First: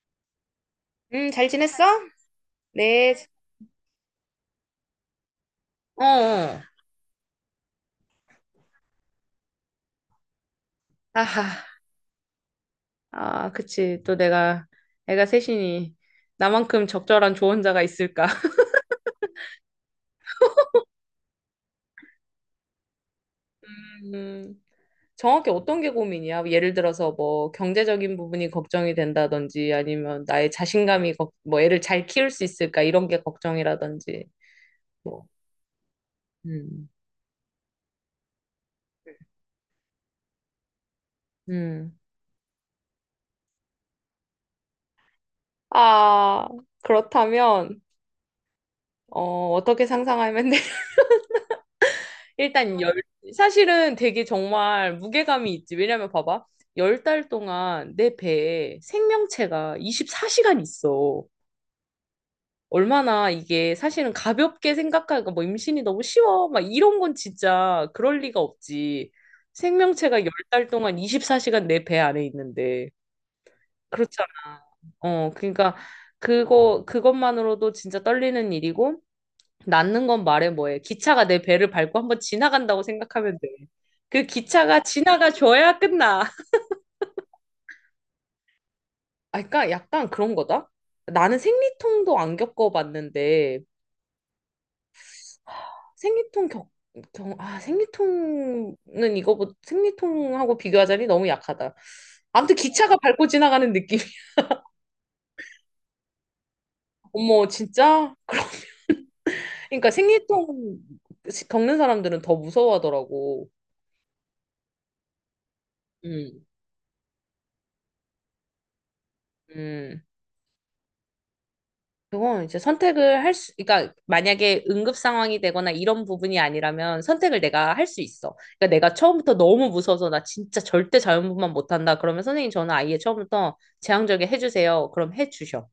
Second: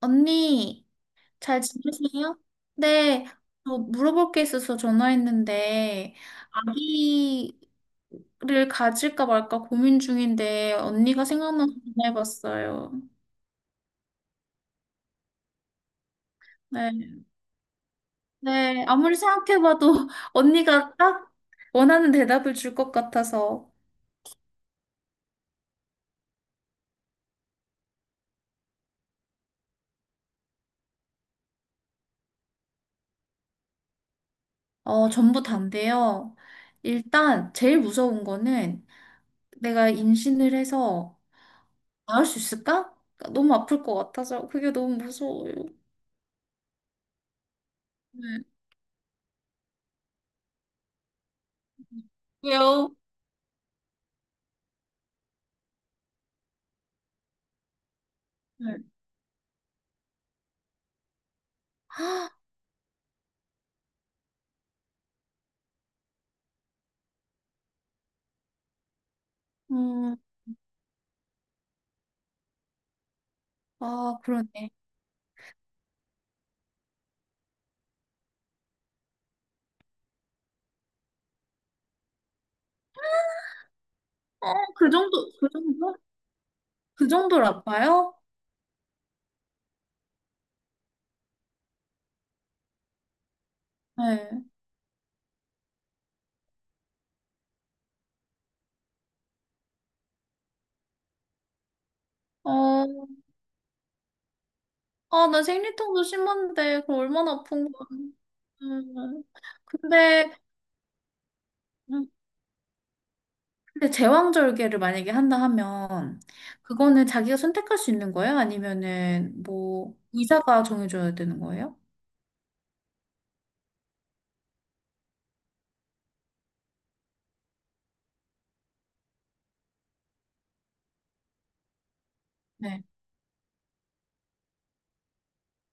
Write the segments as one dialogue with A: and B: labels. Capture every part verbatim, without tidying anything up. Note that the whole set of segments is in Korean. A: 언니,
B: 음, 잘
A: 잘
B: 지냈어?
A: 지내세요?
B: 네.
A: 네, 저 물어볼 게 있어서
B: 어,
A: 전화했는데,
B: 어.
A: 아기를 가질까 말까 고민 중인데, 언니가
B: 아하.
A: 생각나서 전화해봤어요.
B: 아, 그치. 또 내가, 애가 셋이니, 나만큼
A: 네,
B: 적절한 조언자가 있을까?
A: 네, 아무리 생각해봐도 언니가 딱 원하는 대답을 줄 것 같아서.
B: 음, 정확히 어떤 게 고민이야? 예를 들어서 뭐, 경제적인 부분이 걱정이 된다든지, 아니면 나의 자신감이, 걱- 뭐, 애를 잘 키울 수 있을까? 이런 게 걱정이라든지,
A: 어,
B: 뭐,
A: 전부 다인데요.
B: 음,
A: 일단, 제일 무서운 거는 내가 임신을 해서
B: 음.
A: 낳을 수 있을까? 너무 아플 것 같아서, 그게 너무 무서워요.
B: 아, 그렇다면,
A: 네.
B: 어, 어떻게 상상하면 일단 열
A: 왜요?
B: 사실은 되게 정말 무게감이 있지. 왜냐면 봐봐. 열 달 동안 내 배에
A: 네.
B: 생명체가 이십사 시간 있어.
A: 아,
B: 얼마나 이게 사실은 가볍게 생각하니까 뭐 임신이 너무 쉬워. 막 이런 건 진짜 그럴 리가 없지.
A: 음,
B: 생명체가 열 달 동안 이십사 시간 내 배 안에 있는데.
A: 아,
B: 그렇잖아.
A: 그러네.
B: 어, 그러니까 그거 그것만으로도 진짜 떨리는 일이고 낳는 건 말해 뭐해. 기차가 내 배를 밟고 한번 지나간다고 생각하면 돼. 그
A: 어,
B: 기차가
A: 그 정도, 그
B: 지나가줘야
A: 정도?
B: 끝나.
A: 그 정도로 아파요?
B: 아, 그러니까 약간 그런 거다. 나는 생리통도 안 겪어봤는데
A: 네.
B: 생리통 겪, 겪 아, 생리통은 이거보다 생리통하고 비교하자니 너무 약하다. 아무튼
A: 어,
B: 기차가 밟고 지나가는 느낌.
A: 아, 나 생리통도 심한데, 그 얼마나
B: 어머,
A: 아픈 거야.
B: 진짜? 그럼,
A: 음,
B: 그러니까
A: 근데,
B: 생리통 겪는
A: 음,
B: 사람들은 더 무서워하더라고.
A: 근데 제왕절개를 만약에 한다 하면,
B: 음,
A: 그거는 자기가 선택할 수 있는 거예요? 아니면은, 뭐,
B: 음.
A: 의사가 정해줘야 되는 거예요?
B: 그건 이제 선택을 할 수, 그러니까 만약에 응급 상황이 되거나 이런 부분이 아니라면 선택을 내가 할 수 있어. 그러니까 내가 처음부터 너무 무서워서 나 진짜 절대 자연분만 못한다. 그러면 선생님 저는
A: 네.
B: 아예 처음부터 제왕절개 해주세요. 그럼 해주셔.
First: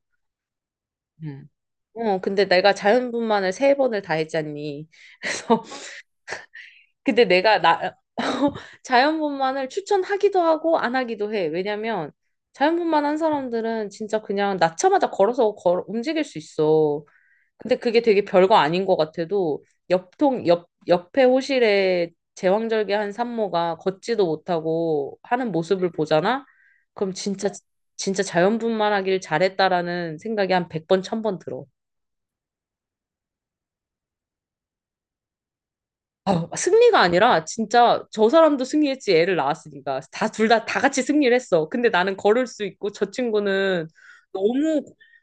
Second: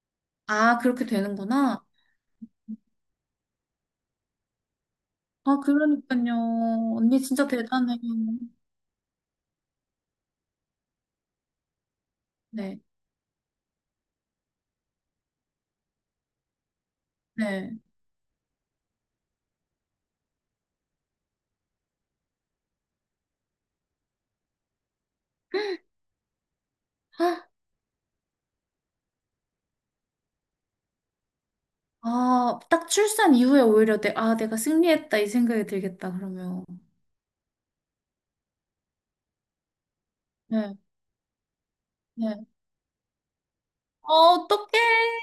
A: 아, 그렇게
B: 음.
A: 되는구나.
B: 어, 근데 내가 자연분만을 세 번을 다 했잖니.
A: 아,
B: 그래서
A: 그러니까요. 언니
B: 근데
A: 진짜
B: 내가 나
A: 대단해.
B: 자연분만을 추천하기도 하고 안 하기도 해. 왜냐면
A: 네.
B: 자연분만 한 사람들은 진짜 그냥 낳자마자 걸어서 걸 움직일 수 있어.
A: 네.
B: 근데 그게 되게 별거 아닌 것 같아도 옆통 옆 옆에 호실에 제왕절개한 산모가 걷지도 못하고 하는 모습을 보잖아? 그럼 진짜 진짜 자연분만하길 잘했다라는 생각이 한 백번 천번 들어.
A: 아, 딱 출산 이후에 오히려 내, 아, 내가 승리했다 이 생각이 들겠다,
B: 아,
A: 그러면.
B: 승리가 아니라 진짜 저 사람도 승리했지 애를 낳았으니까 다 둘 다
A: 네,
B: 다 같이 승리를 했어. 근데 나는
A: 네.
B: 걸을 수 있고 저 친구는
A: 어, 어떡해.
B: 너무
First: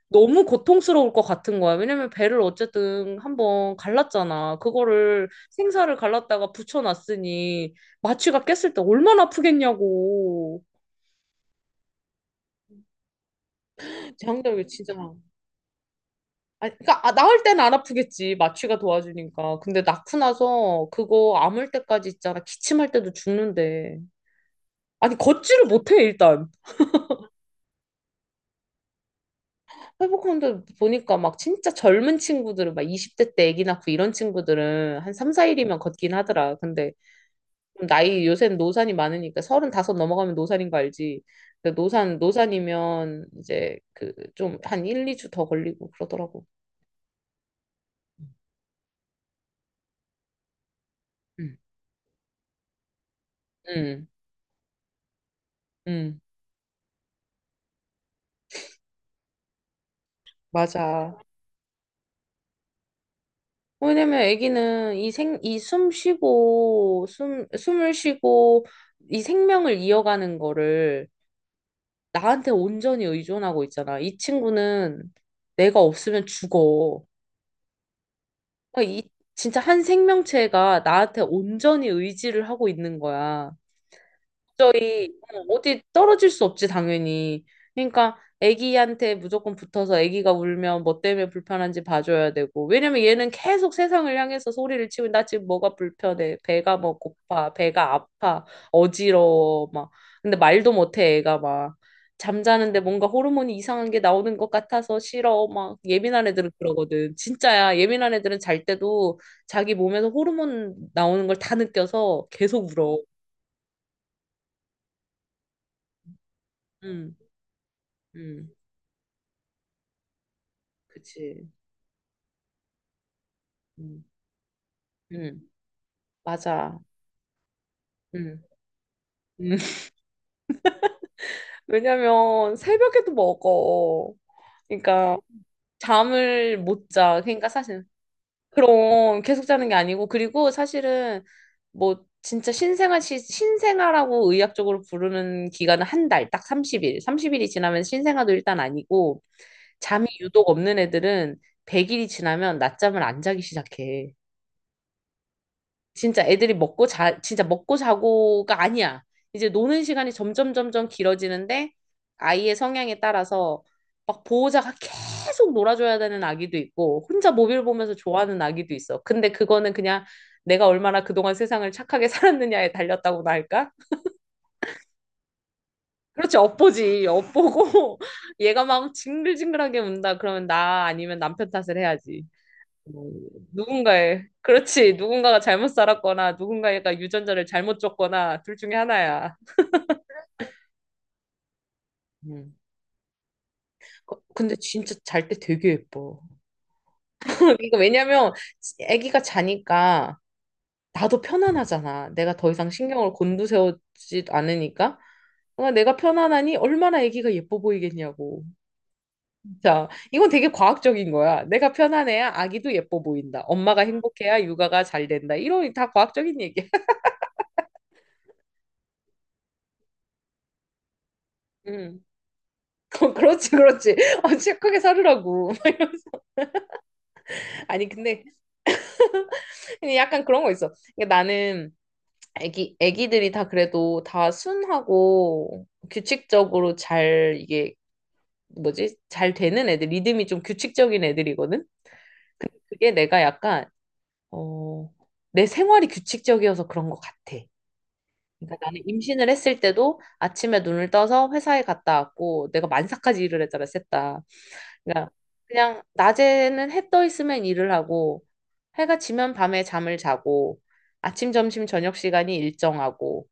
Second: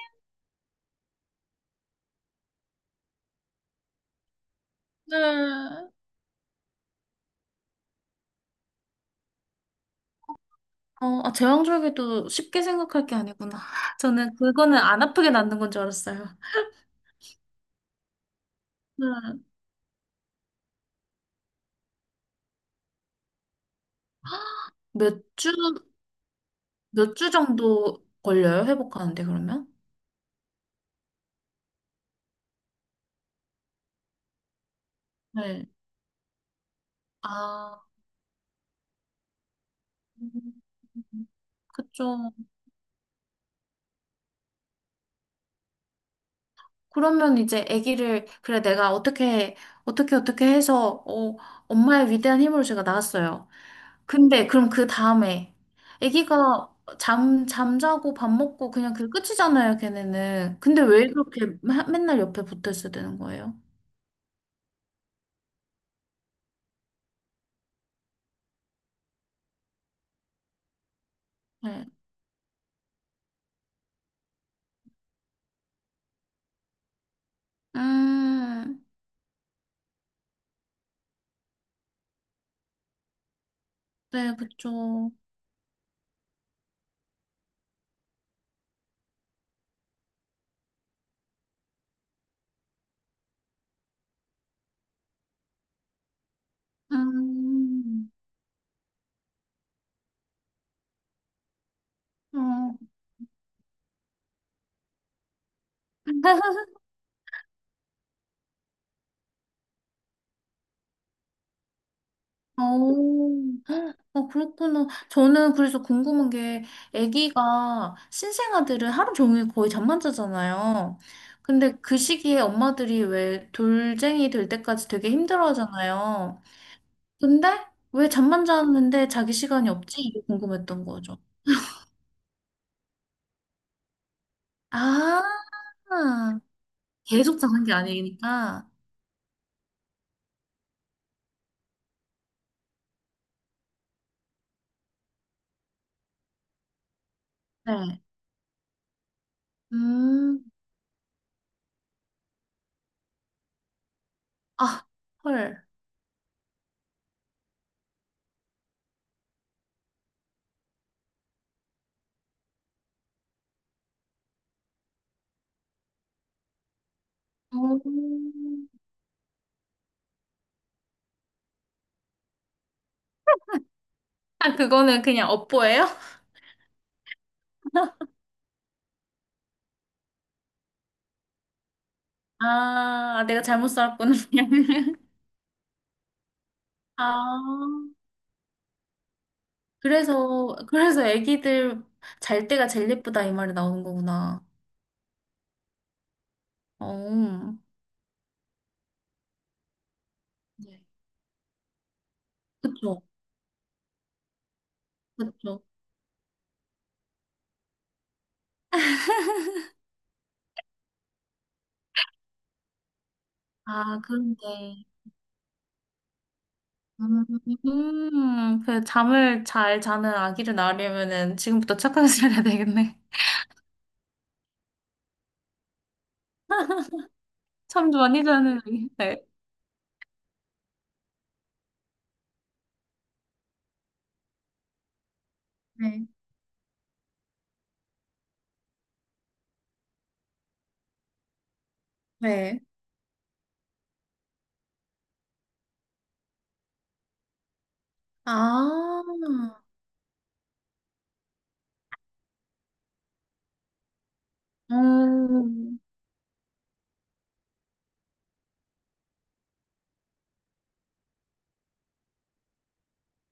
B: 너무 고통스러울 것 같은 거야. 왜냐면 배를 어쨌든 한번 갈랐잖아. 그거를
A: 네.
B: 생사를 갈랐다가 붙여놨으니 마취가 깼을 때 얼마나 아프겠냐고.
A: 어, 아, 제왕절개도 쉽게 생각할 게 아니구나. 저는
B: 장작이
A: 그거는
B: 진짜
A: 안 아프게 낫는 건 줄 알았어요.
B: 아니, 그러니까 아, 낳을 때는 안 아프겠지. 마취가
A: 네.
B: 도와주니까. 근데 낳고 나서 그거 아물 때까지 있잖아. 기침할 때도 죽는데. 아니
A: 몇 주,
B: 걷지를 못해 일단
A: 몇 주 정도 걸려요, 회복하는데, 그러면?
B: 회복하는데 보니까 막 진짜 젊은 친구들은 막 이십 대 때 아기 낳고 이런 친구들은 한 삼,
A: 네.
B: 사 일이면 걷긴 하더라 근데
A: 아,
B: 좀 나이 요새는 노산이 많으니까 서른다섯 넘어가면
A: 음,
B: 노산인 거 알지 근데
A: 그쵸.
B: 노산 노산이면 이제 그 좀 한 일, 이 주 더 걸리고 그러더라고
A: 그러면 이제 아기를, 그래, 내가 어떻게, 어떻게, 어떻게 해서, 어,
B: 응,
A: 엄마의 위대한 힘으로 제가 낳았어요.
B: 응,
A: 근데 그럼 그 다음에
B: 응,
A: 아기가 잠 잠자고 밥 먹고 그냥 그 끝이잖아요, 걔네는. 근데 왜
B: 맞아.
A: 그렇게 마- 맨날 옆에 붙어 있어야 되는 거예요?
B: 왜냐면 아기는 이 생, 이 숨 쉬고, 숨, 숨을 쉬고, 이 생명을 이어가는 거를
A: 네.
B: 나한테 온전히 의존하고 있잖아. 이 친구는 내가 없으면 죽어.
A: 음,
B: 그러니까 이 진짜 한 생명체가 나한테 온전히 의지를 하고 있는 거야.
A: 네,
B: 저희
A: 그쵸.
B: 어, 어디 떨어질 수 없지 당연히. 그러니까 아기한테 무조건 붙어서 아기가 울면 뭐 때문에 불편한지 봐줘야 되고. 왜냐면 얘는 계속 세상을 향해서 소리를 치고 나 지금 뭐가 불편해. 배가 뭐 고파. 배가
A: 음,
B: 아파. 어지러워. 막. 근데 말도 못해 애가 막.
A: 어.
B: 잠자는데 뭔가 호르몬이 이상한 게 나오는 것 같아서 싫어. 막 예민한 애들은 그러거든. 진짜야. 예민한 애들은 잘 때도 자기 몸에서 호르몬 나오는 걸 다 느껴서 계속 울어.
A: 어, 어, 그렇구나. 저는 그래서 궁금한 게,
B: 응.
A: 아기가
B: 응.
A: 신생아들은 하루 종일 거의 잠만 자잖아요.
B: 그치.
A: 근데 그 시기에 엄마들이 왜
B: 음.
A: 돌쟁이 될 때까지 되게
B: 음.
A: 힘들어 하잖아요.
B: 맞아.
A: 근데 왜
B: 음.
A: 잠만 잤는데 자기
B: 음.
A: 시간이 없지? 이게 궁금했던 거죠.
B: 왜냐면 새벽에도 먹어. 그러니까
A: 아,
B: 잠을 못 자.
A: 계속
B: 그러니까
A: 자는 게
B: 사실
A: 아니니까.
B: 그럼 계속 자는 게 아니고 그리고 사실은 뭐 진짜 신생아 시, 신생아라고 의학적으로 부르는 기간은 한 달, 딱 삼십 일. 삼십 일이 지나면
A: 네.
B: 신생아도 일단 아니고 잠이
A: 음,
B: 유독 없는 애들은 백 일이 지나면 낮잠을 안 자기 시작해.
A: 아, 헐.
B: 진짜 애들이 먹고 자, 진짜 먹고 자고가 아니야. 이제 노는 시간이 점점 점점 길어지는데 아이의 성향에 따라서 막 보호자가 계속 놀아줘야 되는 아기도 있고 혼자 모빌 보면서 좋아하는
A: 음.
B: 아기도 있어. 근데 그거는 그냥 내가 얼마나 그동안 세상을 착하게 살았느냐에 달렸다고나 할까?
A: 아, 그거는 그냥 업보예요?
B: 그렇지, 엿보지. 엿보고 얘가 막 징글징글하게 운다. 그러면 나 아니면 남편 탓을 해야지.
A: 아, 내가 잘못 살았구나.
B: 누군가의, 그렇지. 누군가가 잘못 살았거나 누군가가
A: 아,
B: 유전자를 잘못 줬거나 둘 중에 하나야.
A: 그래서, 그래서 애기들 잘
B: 음.
A: 때가 제일 예쁘다 이 말이 나오는
B: 거-
A: 거구나.
B: 근데 진짜 잘 때 되게 예뻐.
A: 어,
B: 이거 왜냐면 아기가 자니까
A: 네.
B: 나도 편안하잖아. 내가 더 이상
A: 그쵸,
B: 신경을 곤두세우지 않으니까.
A: 그쵸.
B: 어, 내가 편안하니 얼마나 아기가 예뻐 보이겠냐고. 자, 이건 되게 과학적인 거야. 내가 편안해야 아기도 예뻐 보인다. 엄마가
A: 아,
B: 행복해야 육아가
A: 그런데.
B: 잘 된다. 이런 다 과학적인 얘기야.
A: 음, 그 잠을 잘 자는 아기를 낳으려면은 지금부터
B: 음.
A: 착하게 살아야 되겠네.
B: 어, 그렇지, 그렇지. 어, 진하 크게 사르라고. 아니,
A: 잠도 많이
B: 근데,
A: 자는 아기. 네.
B: 근데 약간 그런 거 있어. 그러니까 나는 애기, 애기들이 다 그래도 다 순하고
A: 네.
B: 규칙적으로 잘, 이게 뭐지? 잘 되는 애들, 리듬이 좀 규칙적인 애들이거든?
A: 네.
B: 그게 내가 약간, 어, 내 생활이 규칙적이어서 그런 것 같아. 그러니까 나는
A: 아,
B: 임신을 했을 때도 아침에 눈을 떠서 회사에 갔다 왔고, 내가 만사까지 일을 했잖아, 셋 다. 그러니까
A: 음,
B: 그냥 낮에는 해 떠 있으면 일을 하고 해가 지면 밤에 잠을 자고 아침, 점심, 저녁 시간이 일정하고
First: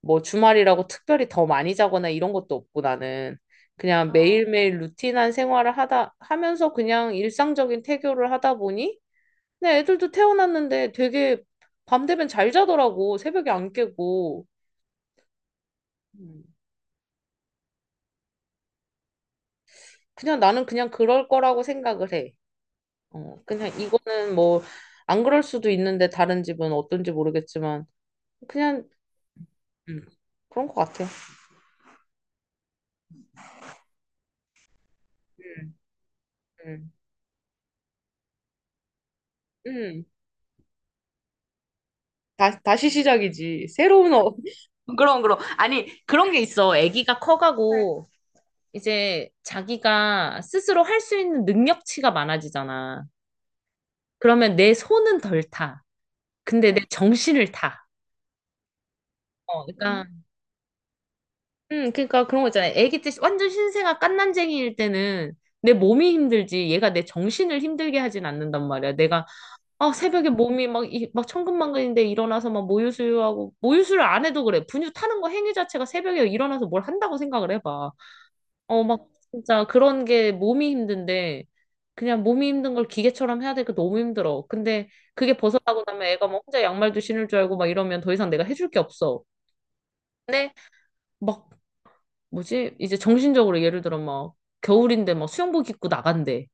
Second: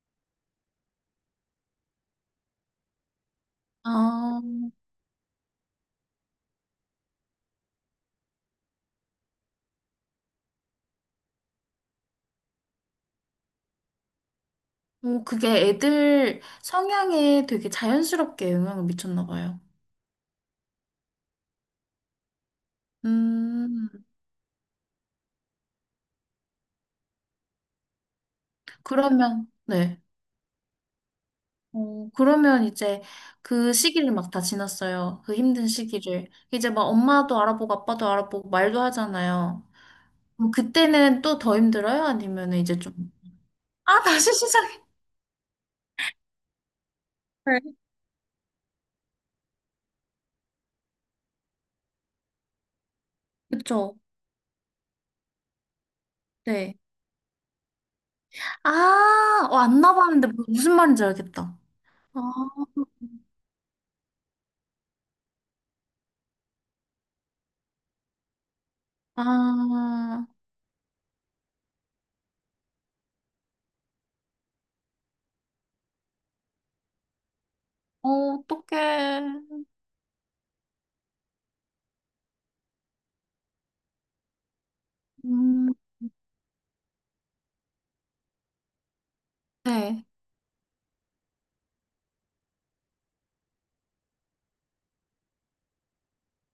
B: 뭐 주말이라고 특별히 더 많이 자거나 이런 것도 없고 나는 그냥 어,
A: 아,
B: 매일매일 루틴한 생활을 하다 하면서 그냥 일상적인 태교를 하다 보니 내 애들도 태어났는데 되게 밤 되면 잘 자더라고 새벽에 안 깨고
A: 오, 그게 애들
B: 음.
A: 성향에 되게 자연스럽게 영향을 미쳤나 봐요.
B: 그냥 나는 그냥 그럴 거라고 생각을 해. 어, 그냥
A: 음,
B: 이거는 뭐, 안 그럴 수도 있는데, 다른 집은 어떤지 모르겠지만, 그냥,
A: 그러면, 네.
B: 음, 그런 것 같아요.
A: 어, 그러면 이제 그 시기를 막 다 지났어요. 그 힘든
B: 음,
A: 시기를. 이제 막
B: 음,
A: 엄마도 알아보고 아빠도 알아보고 말도 하잖아요.
B: 음.
A: 그 그때는 또 더 힘들어요? 아니면
B: 다,
A: 이제
B: 다시
A: 좀.
B: 시작이지.
A: 아,
B: 새로운,
A: 다시
B: 어,
A: 시작해.
B: 그럼, 그럼. 아니, 그런 게 있어. 아기가
A: 네.
B: 커가고, 이제 자기가 스스로 할 수 있는 능력치가 많아지잖아.
A: 그쵸?
B: 그러면 내 손은 덜 타. 근데
A: 네.
B: 내 정신을 타.
A: 아, 어,
B: 어,
A: 안
B: 그러니까
A: 나봤는데 무슨 말인지 알겠다.
B: 음,
A: 아,
B: 그러니까 그런 거 있잖아요. 애기 때 완전 신생아 갓난쟁이일 때는 내 몸이 힘들지 얘가 내 정신을 힘들게 하진 않는단 말이야. 내가 아,
A: 아,
B: 새벽에 몸이 막, 이, 막 천근만근인데 일어나서 막 모유수유하고 모유수유를 안 해도 그래. 분유 타는 거 행위 자체가 새벽에 일어나서 뭘 한다고 생각을 해봐.
A: 어,
B: 어, 막
A: 어떡해.
B: 진짜 그런 게 몸이 힘든데 그냥 몸이 힘든 걸 기계처럼 해야 되니까 너무 힘들어. 근데 그게
A: 음,
B: 벗어나고 나면 애가 뭐 혼자 양말도 신을 줄 알고 막 이러면 더 이상 내가 해줄 게 없어.
A: 네.
B: 근데 막 뭐지? 이제 정신적으로 예를 들어 막 겨울인데 막 수영복 입고 나간대.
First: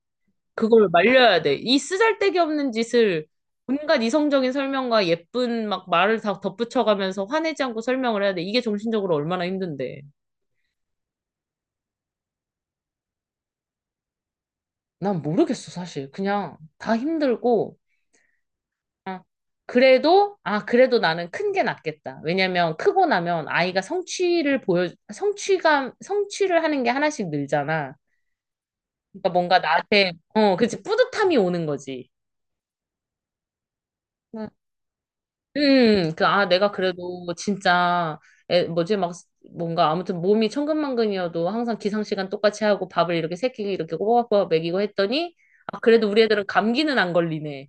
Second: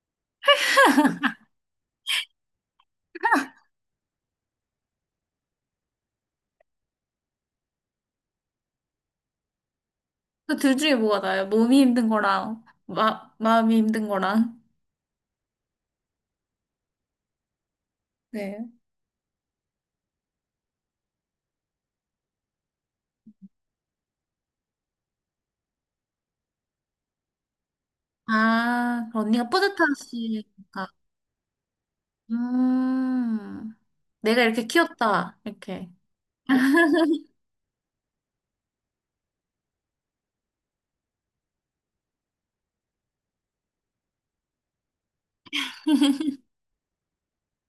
B: 그걸 말려야 돼. 이 쓰잘데기 없는 짓을 온갖 이성적인 설명과 예쁜 막 말을 다 덧붙여가면서 화내지 않고 설명을 해야 돼. 이게 정신적으로 얼마나 힘든데.
A: 그 둘 중에 뭐가 나아요? 몸이 힘든 거랑, 마, 마음이 힘든 거랑.
B: 난 모르겠어, 사실. 그냥 다 힘들고.
A: 네.
B: 아, 그래도, 아, 그래도 나는 큰 게 낫겠다. 왜냐면 크고 나면 아이가 성취를 보여, 성취감, 성취를 하는 게 하나씩 늘잖아.
A: 아, 그
B: 그러니까
A: 언니가
B: 뭔가 나한테, 어, 그치,
A: 뿌듯하시니까.
B: 뿌듯함이 오는 거지.
A: 음, 내가 이렇게 키웠다. 이렇게.
B: 음, 그, 아, 내가 그래도 진짜, 에, 뭐지, 막, 뭔가, 아무튼 몸이 천근만근이어도 항상 기상시간 똑같이 하고 밥을 이렇게 새끼 이렇게 꼬박꼬박 먹이고 했더니, 아, 그래도 우리 애들은 감기는 안 걸리네.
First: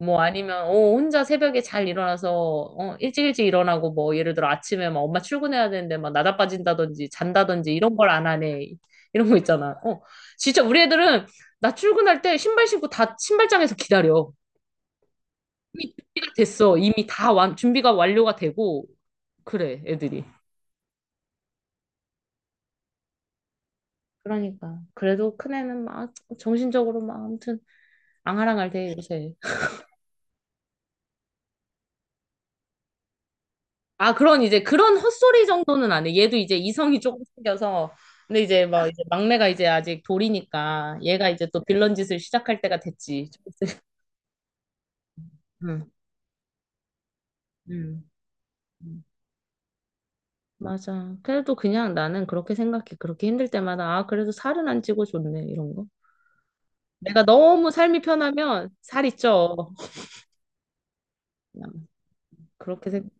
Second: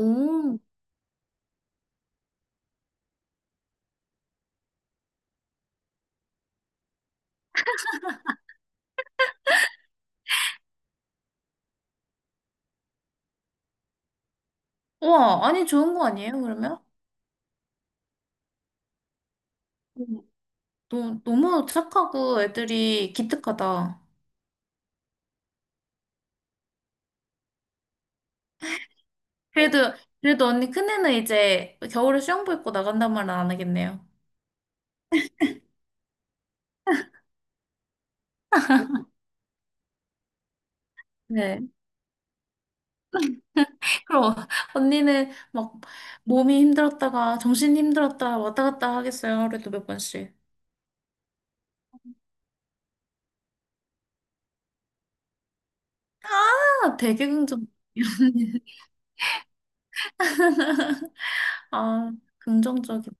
B: 뭐 아니면, 어, 혼자 새벽에 잘 일어나서, 어, 일찍 일찍 일어나고, 뭐, 예를 들어 아침에 막 엄마 출근해야 되는데 막 나다 빠진다든지, 잔다든지, 이런 걸 안 하네. 이런 거 있잖아. 어, 진짜 우리 애들은 나 출근할 때 신발 신고 다 신발장에서 기다려.
A: 우와, 아니,
B: 이미
A: 좋은 거
B: 준비가
A: 아니에요,
B: 됐어.
A: 그러면?
B: 이미 다 완, 준비가 완료가 되고 그래 애들이.
A: 너, 너무 착하고 애들이 기특하다.
B: 그러니까. 그래도 큰애는 막 정신적으로 막 아무튼 앙하랑할 대 요새.
A: 그래도, 그래도 언니 큰애는 이제 겨울에 수영복 입고 나간단 말은 안 하겠네요.
B: 아 그런 이제 그런 헛소리 정도는 안 해. 얘도 이제 이성이 조금 생겨서 근데 이제 막 이제 막내가 이제 아직 돌이니까 얘가 이제
A: 네.
B: 또 빌런 짓을 시작할 때가 됐지. 좀 있으면.
A: 그럼 언니는 막
B: 응,
A: 몸이 힘들었다가 정신이
B: 응,
A: 힘들었다 왔다 갔다
B: 응.
A: 하겠어요. 그래도 몇 번씩.
B: 맞아. 그래도 그냥 나는 그렇게 생각해. 그렇게 힘들 때마다, 아, 그래도 살은 안 찌고 좋네. 이런 거.
A: 아,
B: 내가
A: 되게 긍정.
B: 너무 삶이 편하면 살이 쪄.
A: 아,
B: 그렇게
A: 긍정적이다.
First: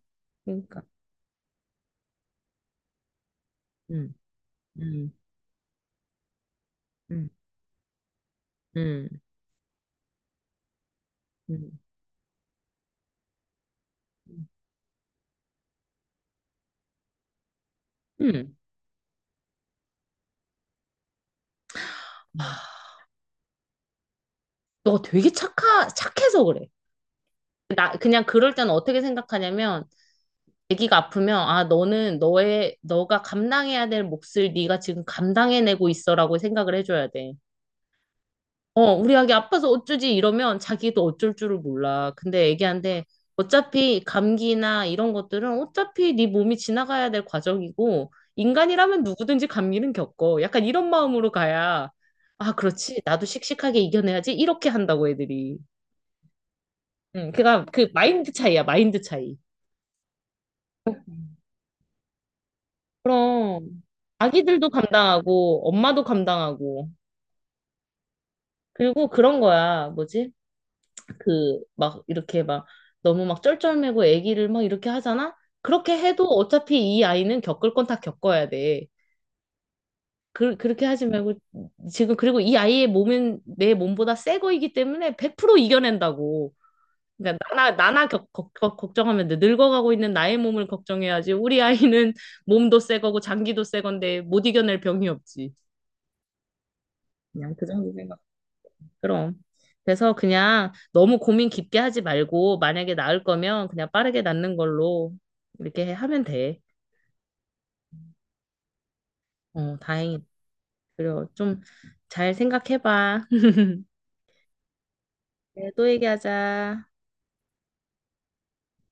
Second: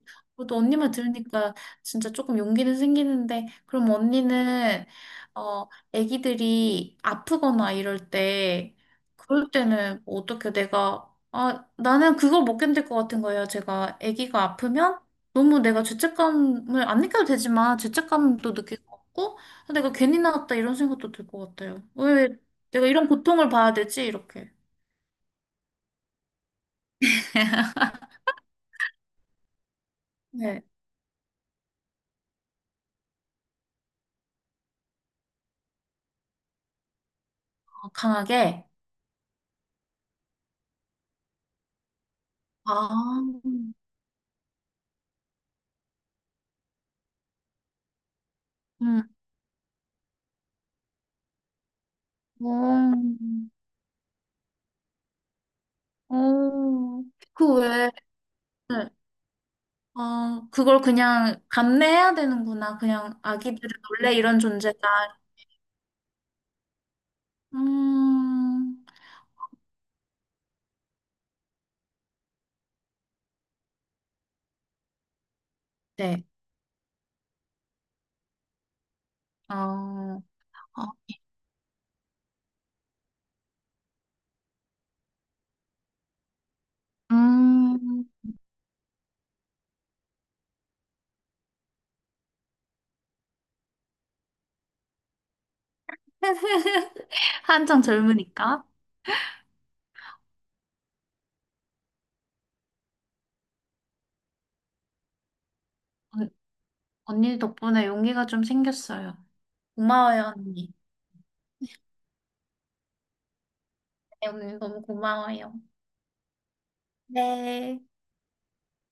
A: 또 언니
B: 생각하니까.
A: 말 들으니까 진짜 조금 용기는 생기는데, 그럼
B: 음,
A: 언니는,
B: 음,
A: 어, 애기들이
B: 음,
A: 아프거나 이럴 때,
B: 음,
A: 그럴 때는 뭐 어떻게 내가, 아,
B: 음.
A: 나는 그걸 못 견딜 것 같은 거예요. 제가 애기가 아프면 너무 내가 죄책감을 안 느껴도 되지만, 죄책감도
B: 음.
A: 느낄 것 같고, 아, 내가 괜히 나왔다 이런 생각도 들 것 같아요. 왜
B: 아,
A: 내가 이런 고통을 봐야 되지? 이렇게.
B: 너 되게 착하, 착해서 그래. 나 그냥 그럴 때는 어떻게 생각하냐면
A: 네,
B: 아기가 아프면 아 너는 너의 너가 감당해야 될 몫을 네가 지금 감당해내고 있어라고 생각을 해줘야 돼.
A: 어, 강하게.
B: 어, 우리 아기 아파서 어쩌지 이러면 자기도 어쩔 줄을 몰라. 근데 애기한테
A: 아,
B: 어차피 감기나 이런 것들은 어차피 네 몸이 지나가야 될 과정이고 인간이라면
A: 음.
B: 누구든지 감기는 겪어. 약간 이런 마음으로 가야 아,
A: 어,
B: 그렇지. 나도 씩씩하게 이겨내야지. 이렇게 한다고 애들이.
A: 어.
B: 응,
A: 그
B: 그니까 그
A: 왜,
B: 마인드 차이야, 마인드 차이.
A: 어, 그걸 그냥 감내해야 되는구나. 그냥 아기들은
B: 그럼
A: 원래 이런
B: 아기들도
A: 존재다.
B: 감당하고 엄마도 감당하고
A: 음,
B: 그리고 그런 거야. 뭐지? 그 막 이렇게 막 너무 막 쩔쩔매고 아기를 막 이렇게 하잖아? 그렇게 해도
A: 네.
B: 어차피 이 아이는 겪을 건 다 겪어야 돼.
A: 어, 어,
B: 그, 그렇게 하지 말고 지금 그리고 이 아이의 몸은 내 몸보다 새 거이기 때문에 백 퍼센트 이겨낸다고. 그러니까 나나
A: 음.
B: 나나 겪, 걱- 걱- 걱정하면 돼. 늙어가고 있는 나의 몸을 걱정해야지. 우리 아이는 몸도 새 거고 장기도 새 건데 못 이겨낼 병이 없지. 그냥 그
A: 한창
B: 정도
A: 젊으니까.
B: 그럼. 그래서 그냥 너무 고민 깊게 하지 말고, 만약에 낳을 거면 그냥 빠르게 낳는 걸로 이렇게 해- 하면
A: 언-
B: 돼.
A: 언니 덕분에 용기가 좀 생겼어요.
B: 어, 다행이다.
A: 고마워요, 언니.
B: 그래, 좀 잘 생각해봐.
A: 네, 언니 너무 고마워요.
B: 네, 또 얘기하자.
A: 네.